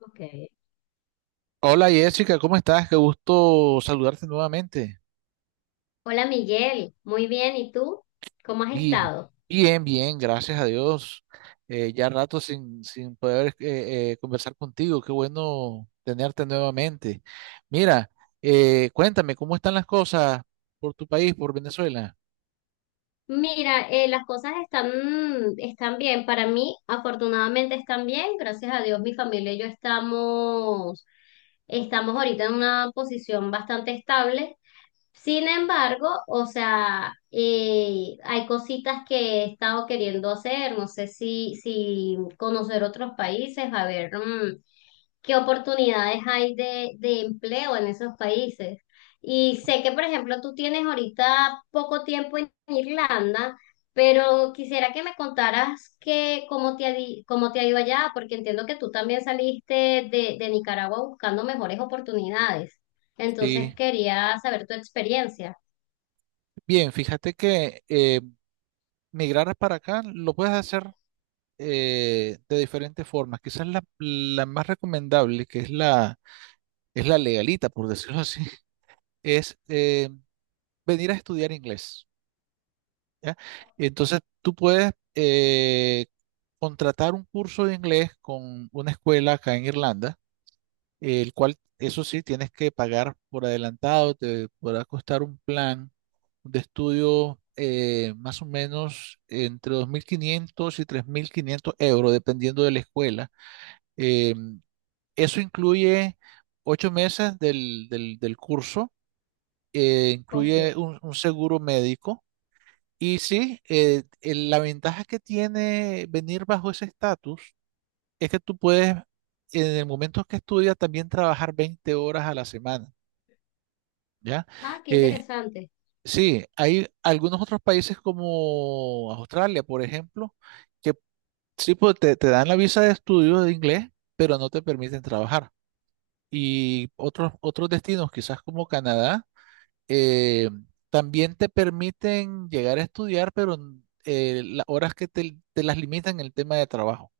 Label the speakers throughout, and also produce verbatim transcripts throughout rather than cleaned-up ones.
Speaker 1: Ok.
Speaker 2: Hola Jessica, ¿cómo estás? Qué gusto saludarte nuevamente.
Speaker 1: Hola Miguel, muy bien, ¿y tú? ¿Cómo has
Speaker 2: Bien,
Speaker 1: estado?
Speaker 2: bien, bien, gracias a Dios. Eh, ya rato sin, sin poder eh, eh, conversar contigo. Qué bueno tenerte nuevamente. Mira, eh, cuéntame, ¿cómo están las cosas por tu país, por Venezuela?
Speaker 1: Mira, eh, las cosas están, están bien. Para mí, afortunadamente están bien. Gracias a Dios, mi familia y yo estamos, estamos ahorita en una posición bastante estable. Sin embargo, o sea, eh, hay cositas que he estado queriendo hacer. No sé si, si conocer otros países, a ver, mm, qué oportunidades hay de, de empleo en esos países. Y sé que, por ejemplo, tú tienes ahorita poco tiempo en Irlanda, pero quisiera que me contaras que, cómo te ha, di- cómo te ha ido allá, porque entiendo que tú también saliste de, de Nicaragua buscando mejores oportunidades. Entonces
Speaker 2: Sí,
Speaker 1: quería saber tu experiencia.
Speaker 2: bien, fíjate que eh, migrar para acá lo puedes hacer eh, de diferentes formas. Quizás la, la más recomendable, que es la, es la legalita, por decirlo así, es... eh, venir a estudiar inglés. ¿Ya? Entonces tú puedes eh, contratar un curso de inglés con una escuela acá en Irlanda, el cual, eso sí, tienes que pagar por adelantado. Te podrá costar un plan de estudio eh, más o menos entre dos mil quinientos y tres mil quinientos euros, dependiendo de la escuela. Eh, Eso incluye ocho meses del, del- del curso. Eh, incluye
Speaker 1: Ok.
Speaker 2: un un seguro médico. Y sí, eh, el- la ventaja que tiene venir bajo ese estatus es que tú puedes, en el momento que estudias, también trabajar veinte horas a la semana. ¿Ya?
Speaker 1: Ah, qué
Speaker 2: Eh,
Speaker 1: interesante.
Speaker 2: sí, hay algunos otros países como Australia, por ejemplo, que sí pues, te, te dan la visa de estudio de inglés, pero no te permiten trabajar. Y otros, otros destinos, quizás como Canadá, eh, también te permiten llegar a estudiar, pero mm, eh, las horas que te, te las limitan en el tema de trabajo.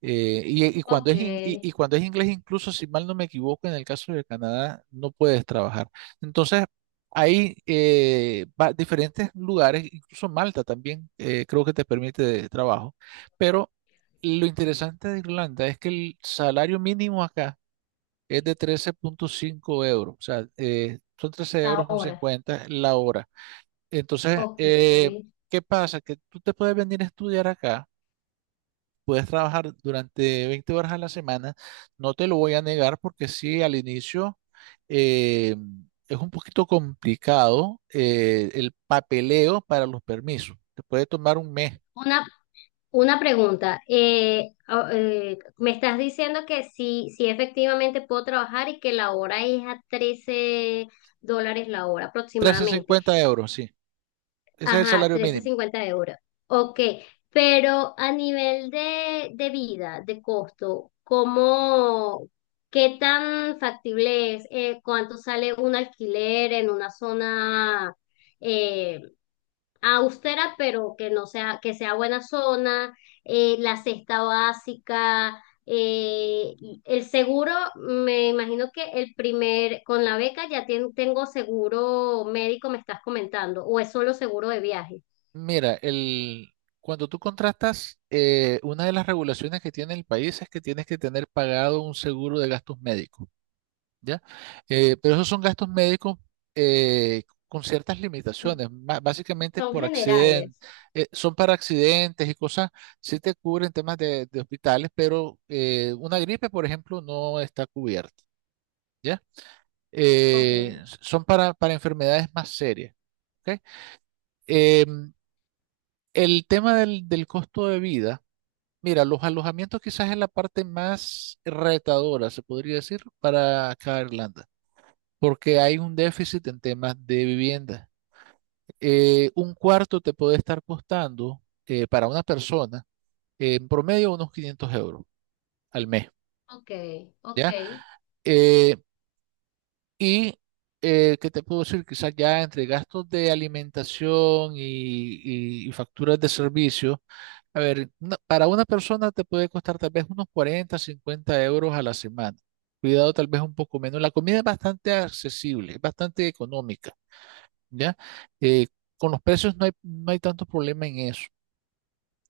Speaker 2: Eh, y, y cuando
Speaker 1: Ok.
Speaker 2: es in- y, y Cuando es inglés, incluso si mal no me equivoco, en el caso de Canadá no puedes trabajar. Entonces, hay eh, va- diferentes lugares. Incluso Malta también, eh, creo que te permite trabajo, pero lo interesante de Irlanda es que el salario mínimo acá es de trece punto cinco euros. O sea, eh, son trece
Speaker 1: La
Speaker 2: euros con
Speaker 1: hora.
Speaker 2: cincuenta la hora. Entonces,
Speaker 1: Ok.
Speaker 2: eh, ¿qué pasa? Que tú te puedes venir a estudiar acá, puedes trabajar durante veinte horas a la semana. No te lo voy a negar, porque sí, al inicio eh, es un poquito complicado. Eh, el papeleo para los permisos te puede tomar un mes.
Speaker 1: Una Una pregunta, eh, a- eh, me estás diciendo que sí, sí efectivamente puedo trabajar y que la hora es a trece dólares la hora
Speaker 2: Trece
Speaker 1: aproximadamente.
Speaker 2: cincuenta euros, sí, ese es el
Speaker 1: Ajá,
Speaker 2: salario mínimo.
Speaker 1: trece cincuenta euros. Ok, pero a nivel de, de vida, de costo, ¿cómo, qué tan factible es? Eh, ¿cuánto sale un alquiler en una zona? eh, Austera, pero que no sea, que sea buena zona. Eh, la cesta básica, eh, y el seguro, me imagino que el primer, con la beca ya tien- tengo seguro médico, me estás comentando, o es solo seguro de viaje.
Speaker 2: Mira, el, cuando tú contratas, eh, una de las regulaciones que tiene el país es que tienes que tener pagado un seguro de gastos médicos. ¿Ya? Eh, pero esos son gastos médicos, eh, con ciertas
Speaker 1: Sí.
Speaker 2: limitaciones, ba- básicamente
Speaker 1: Son
Speaker 2: por accidente.
Speaker 1: generales.
Speaker 2: Eh, son para accidentes y cosas. Sí te cubren temas de, de hospitales, pero eh, una gripe, por ejemplo, no está cubierta. ¿Ya?
Speaker 1: Ok,
Speaker 2: Eh, son para, para enfermedades más serias. ¿Ok? Em, El tema del, del costo de vida, mira, los alojamientos quizás es la parte más retadora, se podría decir, para acá Irlanda, porque hay un déficit en temas de vivienda. Eh, un cuarto te puede estar costando, eh, para una persona, eh, en promedio unos quinientos euros al mes.
Speaker 1: ok, ok,
Speaker 2: ¿Ya? Eh, Y, eh, ¿qué te puedo decir? Quizás ya entre gastos de alimentación y, y- y facturas de servicio, a ver, no- para una persona te puede costar tal vez unos cuarenta cincuenta euros a la semana. Cuidado, tal vez un poco menos. La comida es bastante accesible, es bastante económica. ¿Ya? Eh, con los precios no hay, no hay tanto problema en eso.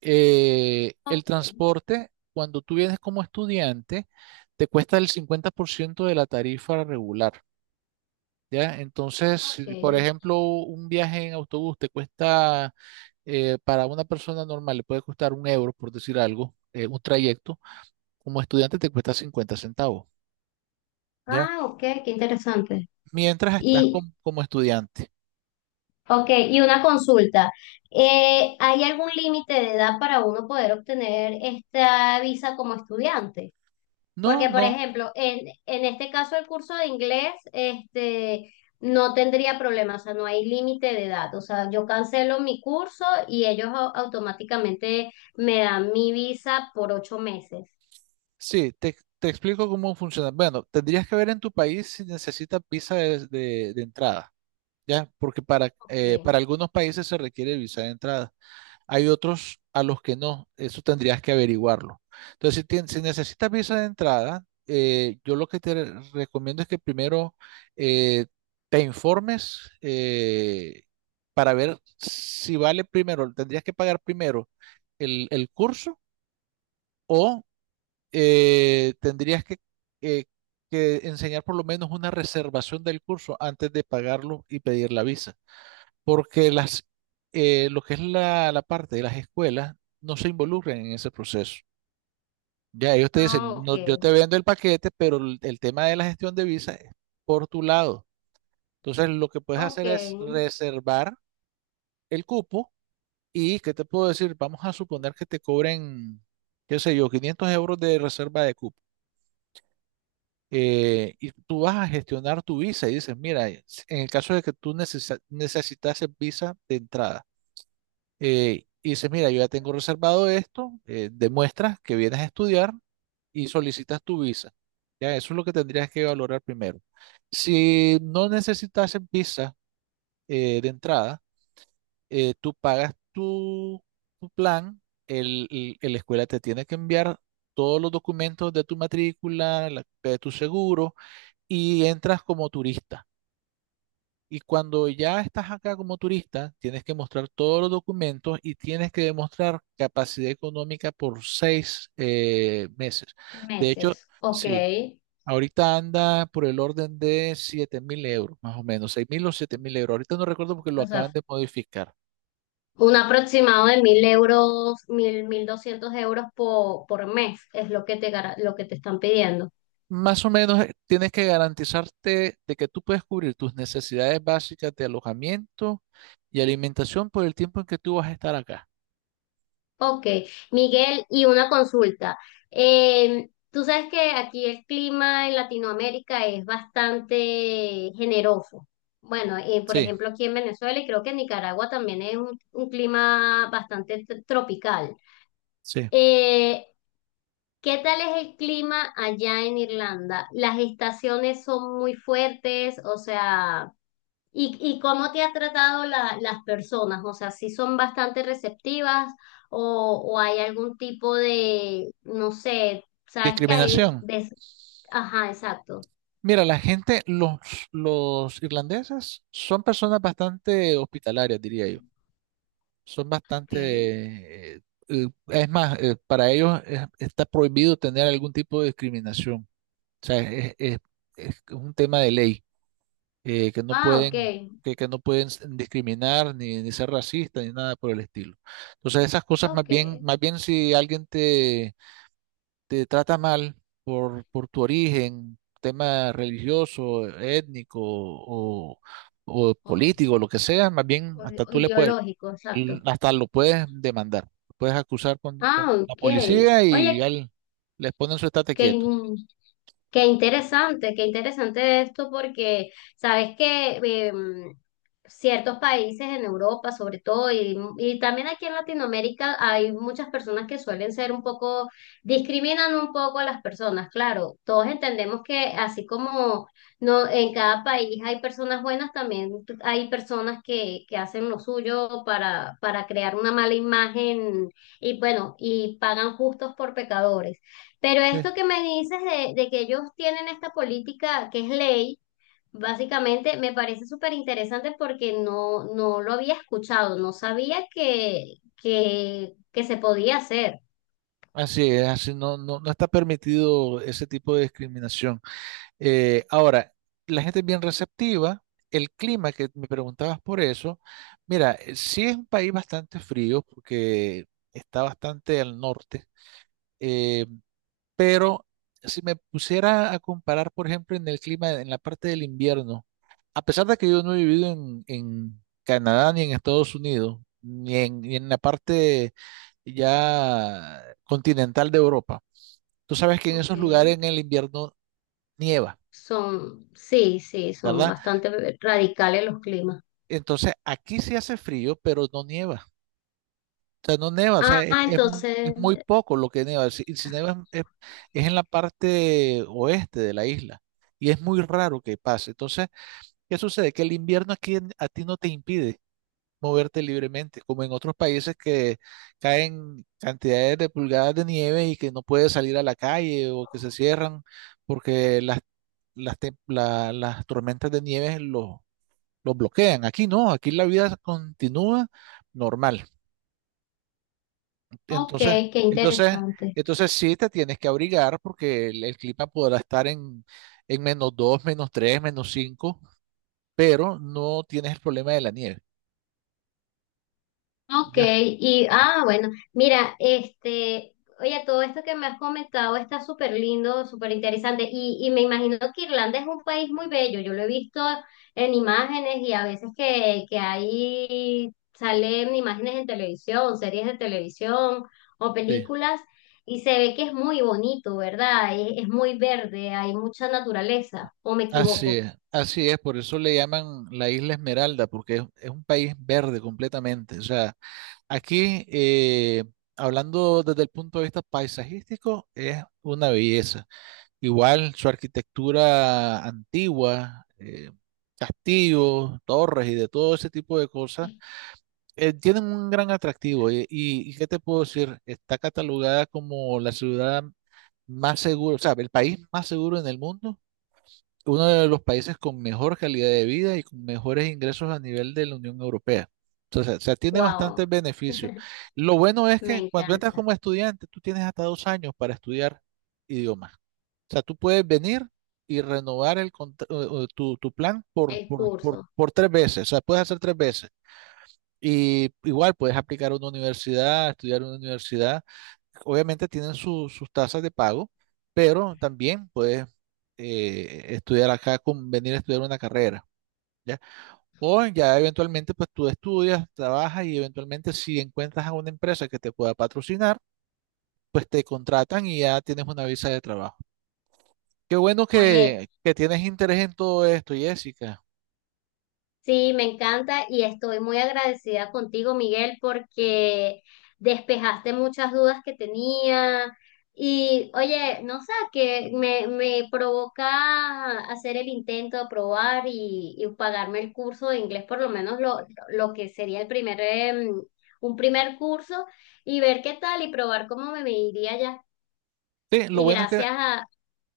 Speaker 2: Eh, el
Speaker 1: ok,
Speaker 2: transporte, cuando tú vienes como estudiante, te cuesta el cincuenta por ciento de la tarifa regular. ¿Ya? Entonces,
Speaker 1: ok.
Speaker 2: si, por ejemplo, un viaje en autobús te cuesta, eh, para una persona normal le puede costar un euro, por decir algo, eh, un trayecto, como estudiante te cuesta cincuenta centavos. ¿Ya?
Speaker 1: Ah, ok, qué interesante.
Speaker 2: Mientras estás com- como estudiante.
Speaker 1: Ok, y una consulta. Eh, ¿hay algún límite de edad para uno poder obtener esta visa como estudiante?
Speaker 2: No,
Speaker 1: Porque, por
Speaker 2: no,
Speaker 1: ejemplo, en, en este caso el curso de inglés, este, no tendría problema, o sea, no hay límite de edad. O sea, yo cancelo mi curso y ellos au- automáticamente me dan mi visa por ocho meses.
Speaker 2: sí, te, te explico cómo funciona. Bueno, tendrías que ver en tu país si necesitas visa de, de- de entrada. ¿Ya? Porque para, eh,
Speaker 1: Ok.
Speaker 2: para algunos países se requiere visa de entrada. Hay otros a los que no. Eso tendrías que averiguarlo. Entonces, si, tien- si necesitas visa de entrada, eh, yo lo que te re- recomiendo es que primero eh, te informes, eh, para ver si vale. Primero, tendrías que pagar primero el, el curso o eh, tendrías que, eh, que enseñar por lo menos una reservación del curso antes de pagarlo y pedir la visa, porque las, eh, lo que es la, la parte de las escuelas no se involucran en ese proceso. Ya ellos te
Speaker 1: Ah,
Speaker 2: dicen:
Speaker 1: ok.
Speaker 2: no, yo te vendo el paquete, pero el, el tema de la gestión de visa es por tu lado. Entonces, lo que puedes
Speaker 1: Ok.
Speaker 2: hacer es reservar el cupo. Y, ¿qué te puedo decir? Vamos a suponer que te cobren, qué sé yo, quinientos euros de reserva de cupo. Eh, y tú vas a gestionar tu visa y dices, mira, en el caso de que tú necesitas necesitases visa de entrada. Eh, y dices, mira, yo ya tengo reservado esto. Eh, demuestras que vienes a estudiar y solicitas tu visa. Ya, eso es lo que tendrías que valorar primero. Si no necesitas visa, eh, de entrada, eh, tú pagas tu, tu plan. El, el- el- la escuela te tiene que enviar todos los documentos de tu matrícula, la copia de tu seguro, y entras como turista. Y cuando ya estás acá como turista, tienes que mostrar todos los documentos y tienes que demostrar capacidad económica por seis eh, meses. De hecho,
Speaker 1: Meses. Ok.
Speaker 2: sí, ahorita anda por el orden de siete mil euros, más o menos, seis mil o siete mil euros. Ahorita no recuerdo porque lo
Speaker 1: O sea,
Speaker 2: acaban de modificar.
Speaker 1: un aproximado de mil euros, mil, mil doscientos euros por, por mes es lo que te, gara- lo que te están pidiendo.
Speaker 2: Más o menos, eh, tienes que garantizarte de que tú puedes cubrir tus necesidades básicas de alojamiento y alimentación por el tiempo en que tú vas a estar acá.
Speaker 1: Ok, Miguel, y una consulta. Eh, tú sabes que aquí el clima en Latinoamérica es bastante generoso. Bueno, eh, por
Speaker 2: Sí,
Speaker 1: ejemplo, aquí en Venezuela y creo que en Nicaragua también es un, un clima bastante t- tropical.
Speaker 2: sí.
Speaker 1: Eh, ¿Qué tal es el clima allá en Irlanda? ¿Las estaciones son muy fuertes? O sea. ¿Y, y cómo te ha tratado la- las personas? O sea, si son bastante receptivas o, o hay algún tipo de, no sé, sabes que hay,
Speaker 2: Discriminación.
Speaker 1: ves- ajá, exacto.
Speaker 2: Mira, la gente, los, los irlandeses son personas bastante hospitalarias, diría yo. Son
Speaker 1: Ok.
Speaker 2: bastante... eh, eh, es más, eh, para ellos es- está prohibido tener algún tipo de discriminación. O sea, es, es- es un tema de ley, eh, que no
Speaker 1: Ah, ok,
Speaker 2: pueden, que, que no pueden s- discriminar ni, ni ser racistas ni nada por el estilo. Entonces, esas cosas más
Speaker 1: ok.
Speaker 2: bien, más bien si alguien te trata mal por, por tu origen, tema religioso, étnico o, o
Speaker 1: Oh,
Speaker 2: político, lo que sea, más bien
Speaker 1: O-
Speaker 2: hasta
Speaker 1: o
Speaker 2: tú le puedes,
Speaker 1: ideológico, exacto.
Speaker 2: hasta lo puedes demandar, puedes acusar con, con
Speaker 1: Ah,
Speaker 2: la
Speaker 1: ok.
Speaker 2: policía y
Speaker 1: Oye,
Speaker 2: ya le- les ponen su estate
Speaker 1: que
Speaker 2: quieto.
Speaker 1: Qué interesante, qué interesante esto porque sabes que em, ciertos países en Europa, sobre todo, y, y también aquí en Latinoamérica, hay muchas personas que suelen ser un poco, discriminan un poco a las personas. Claro, todos entendemos que así como no, en cada país hay personas buenas, también hay personas que, que hacen lo suyo para, para crear una mala imagen y bueno, y pagan justos por pecadores. Pero
Speaker 2: Sí.
Speaker 1: esto que me dices de, de que ellos tienen esta política que es ley, básicamente me parece súper interesante porque no, no lo había escuchado, no sabía que, que, que se podía hacer.
Speaker 2: Así es. Así no, no, no está permitido ese tipo de discriminación. Eh, ahora, la gente es bien receptiva. El clima, que me preguntabas por eso, mira, eh, sí, es un país bastante frío porque está bastante al norte, eh, pero si me pusiera a comparar, por ejemplo, en el clima, en la parte del invierno, a pesar de que yo no he vivido en, en Canadá ni en Estados Unidos, ni en, ni en la parte ya continental de Europa, tú sabes que en
Speaker 1: Ok.
Speaker 2: esos lugares en el invierno nieva,
Speaker 1: Son, sí, sí, son
Speaker 2: ¿verdad?
Speaker 1: bastante radicales los climas.
Speaker 2: Entonces, aquí sí hace frío, pero no nieva. O sea, no nieva. O sea,
Speaker 1: Ah,
Speaker 2: es, es mu-
Speaker 1: entonces,
Speaker 2: es muy poco lo que nieva. Si, si nieva, es, es- es en la parte oeste de la isla, y es muy raro que pase. Entonces, ¿qué sucede? Que el invierno aquí, en- a ti no te impide moverte libremente, como en otros países que caen cantidades de pulgadas de nieve y que no puedes salir a la calle, o que se cierran porque las, las, tem- la- las tormentas de nieve los los bloquean. Aquí no, aquí la vida continúa normal.
Speaker 1: ok,
Speaker 2: Entonces,
Speaker 1: qué
Speaker 2: entonces,
Speaker 1: interesante.
Speaker 2: entonces sí te tienes que abrigar porque el, el clima podrá estar en, en menos dos, menos tres, menos cinco, pero no tienes el problema de la nieve.
Speaker 1: Ok,
Speaker 2: Ya,
Speaker 1: y ah, bueno, mira, este, oye, todo esto que me has comentado está súper lindo, súper interesante, y, y me imagino que Irlanda es un país muy bello, yo lo he visto en imágenes y a veces que, que ahí salen imágenes en televisión, series de televisión o
Speaker 2: sí.
Speaker 1: películas, y se ve que es muy bonito, ¿verdad? Es, es muy verde, hay mucha naturaleza, ¿o me
Speaker 2: Así
Speaker 1: equivoco?
Speaker 2: es, así es. Por eso le llaman la Isla Esmeralda, porque es, es un país verde completamente. O sea, aquí, eh, hablando desde el punto de vista paisajístico, es una belleza. Igual su arquitectura antigua, eh, castillos, torres y de todo ese tipo de cosas, eh, tienen un gran atractivo. Y, y, y ¿qué te puedo decir? Está catalogada como la ciudad más segura, o sea, el país más seguro en el mundo, uno de los países con mejor calidad de vida y con mejores ingresos a nivel de la Unión Europea. Entonces, o sea, tiene bastantes
Speaker 1: Wow,
Speaker 2: beneficios. Lo bueno es
Speaker 1: me
Speaker 2: que cuando entras
Speaker 1: encanta
Speaker 2: como estudiante, tú tienes hasta dos años para estudiar idiomas. O sea, tú puedes venir y renovar el contra- o- o tu, tu plan por,
Speaker 1: el
Speaker 2: por, por,
Speaker 1: curso.
Speaker 2: por tres veces. O sea, puedes hacer tres veces. Y igual puedes aplicar a una universidad, estudiar en una universidad. Obviamente tienen su- sus tasas de pago, pero también puedes eh, estudiar acá, con, venir a estudiar una carrera. ¿Ya? O ya eventualmente, pues tú estudias, trabajas y eventualmente, si encuentras a una empresa que te pueda patrocinar, pues te contratan y ya tienes una visa de trabajo. Qué bueno
Speaker 1: Oye,
Speaker 2: que, que tienes interés en todo esto, Jessica.
Speaker 1: sí, me encanta y estoy muy agradecida contigo, Miguel, porque despejaste muchas dudas que tenía. Y oye, no sé, que me, me provoca hacer el intento de probar y, y pagarme el curso de inglés, por lo menos lo, lo que sería el primer, em, un primer curso, y ver qué tal y probar cómo me, me iría ya.
Speaker 2: Sí, lo
Speaker 1: Y
Speaker 2: bueno es que,
Speaker 1: gracias a,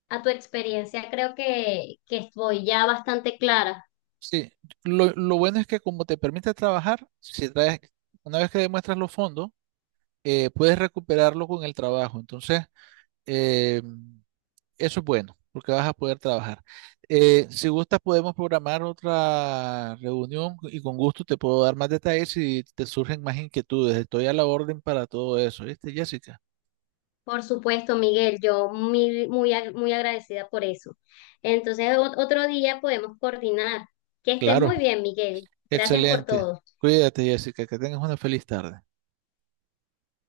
Speaker 1: a tu experiencia, creo que, que estoy ya bastante clara.
Speaker 2: sí, lo, lo bueno es que como te permite trabajar, si traes, una vez que demuestras los fondos, eh, puedes recuperarlo con el trabajo. Entonces, eh, eso es bueno, porque vas a poder trabajar. Eh, si gustas, podemos programar otra reunión y con gusto te puedo dar más detalles si te surgen más inquietudes. Estoy a la orden para todo eso, ¿viste, Jessica?
Speaker 1: Por supuesto, Miguel, yo muy, muy, ag- muy agradecida por eso. Entonces, o- otro día podemos coordinar. Que estés
Speaker 2: Claro,
Speaker 1: muy bien, Miguel. Gracias por
Speaker 2: excelente.
Speaker 1: todo.
Speaker 2: Cuídate, Jessica, que tengas una feliz tarde.